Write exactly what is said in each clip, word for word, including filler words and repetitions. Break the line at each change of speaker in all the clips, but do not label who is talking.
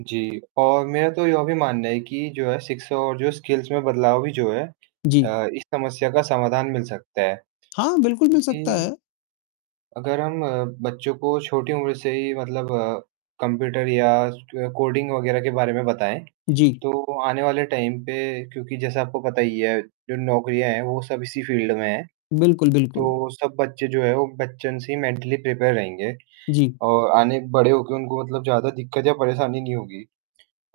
जी, और मेरा तो यह भी मानना है कि जो है शिक्षा और जो स्किल्स में बदलाव भी जो है
जी।
अ, इस समस्या का समाधान मिल सकता है।
हाँ, बिल्कुल मिल सकता
क्योंकि
है।
अगर हम अ, बच्चों को छोटी उम्र से ही मतलब अ, कंप्यूटर या स कोडिंग वगैरह के बारे में बताएँ
जी।
तो आने वाले टाइम पे क्योंकि जैसा आपको पता ही है जो नौकरियाँ है वो सब इसी फील्ड में है।
बिल्कुल, बिल्कुल।
तो सब बच्चे जो है वो बच्चन से ही मेंटली प्रिपेयर रहेंगे
जी।
और आने बड़े होके उनको मतलब ज़्यादा दिक्कत या परेशानी नहीं होगी।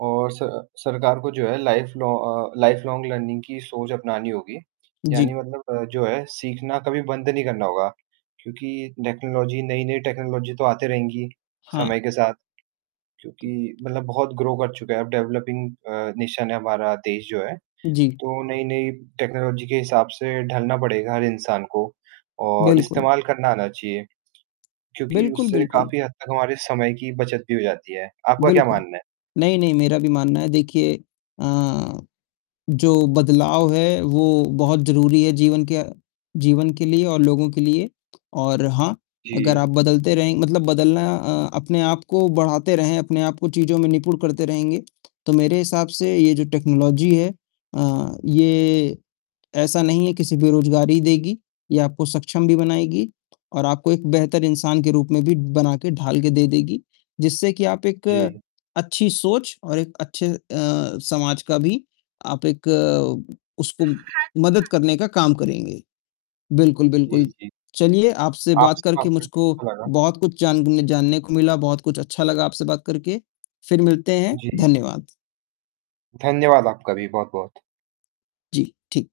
और स सरकार को जो है life long uh, life long learning की सोच अपनानी होगी। यानी
जी।
मतलब अ, जो है सीखना कभी बंद नहीं करना होगा। क्योंकि टेक्नोलॉजी नई-नई टेक्नोलॉजी तो आती रहेंगी,
हाँ।
समय के साथ। क्योंकि मतलब बहुत ग्रो कर चुका है। अब डेवलपिंग अ, नेशन है हमारा देश जो है।
जी।
तो नई-नई टेक्नोलॉजी के हिसाब से ढलना पड़ेगा हर इंसान को और
बिल्कुल।
इस्तेमाल करना आना चाहिए। क्योंकि
बिल्कुल,
उससे
बिल्कुल।
काफ़ी हद तक हमारे समय की बचत भी हो जाती है। आपका क्या
बिल्कुल,
मानना है?
नहीं-नहीं मेरा भी मानना है देखिए अ, जो बदलाव है, वो बहुत ज़रूरी है जीवन क्य जीवन के लिए और लोगों के लिए। और हाँ अगर
जी।
आप बदलते रहेंगे मतलब बदलना अ अपने आप को बढ़ाते रहें, अपने आप को चीज़ में निपुण करते रहेंगे, तो मेरे हिसाब से ये जो टेक्नोलॉजी है अ, ये ऐसा नहीं है कि सिर्फ बेरोज़गारी देगी, ये आपको सक्षम भी बनाएगी और आपको एक बेहतर इंसान के रूप में भी बना के ढाल के दे देगी। जिससे कि आप एक अ
जी।
अच्छी सोच और एक अच्छे अ, समाज का भी आप एक अ, उसको मदद करने का काम करेंगे। बिल्कुल,
जी,
बिल्कुल।
जी।
चलिए आपसे बात
आपसे बात
करके
करके
मुझको
अच्छा लगा।
बहुत कुछ जानन जानने को मिला, बहुत कुछ अच्छा लगा आपसे बात करके, फिर मिलते हैं।
जी।
धन्यवाद।
धन्यवाद आपका भी बहुत-बहुत।
जी, ठीक।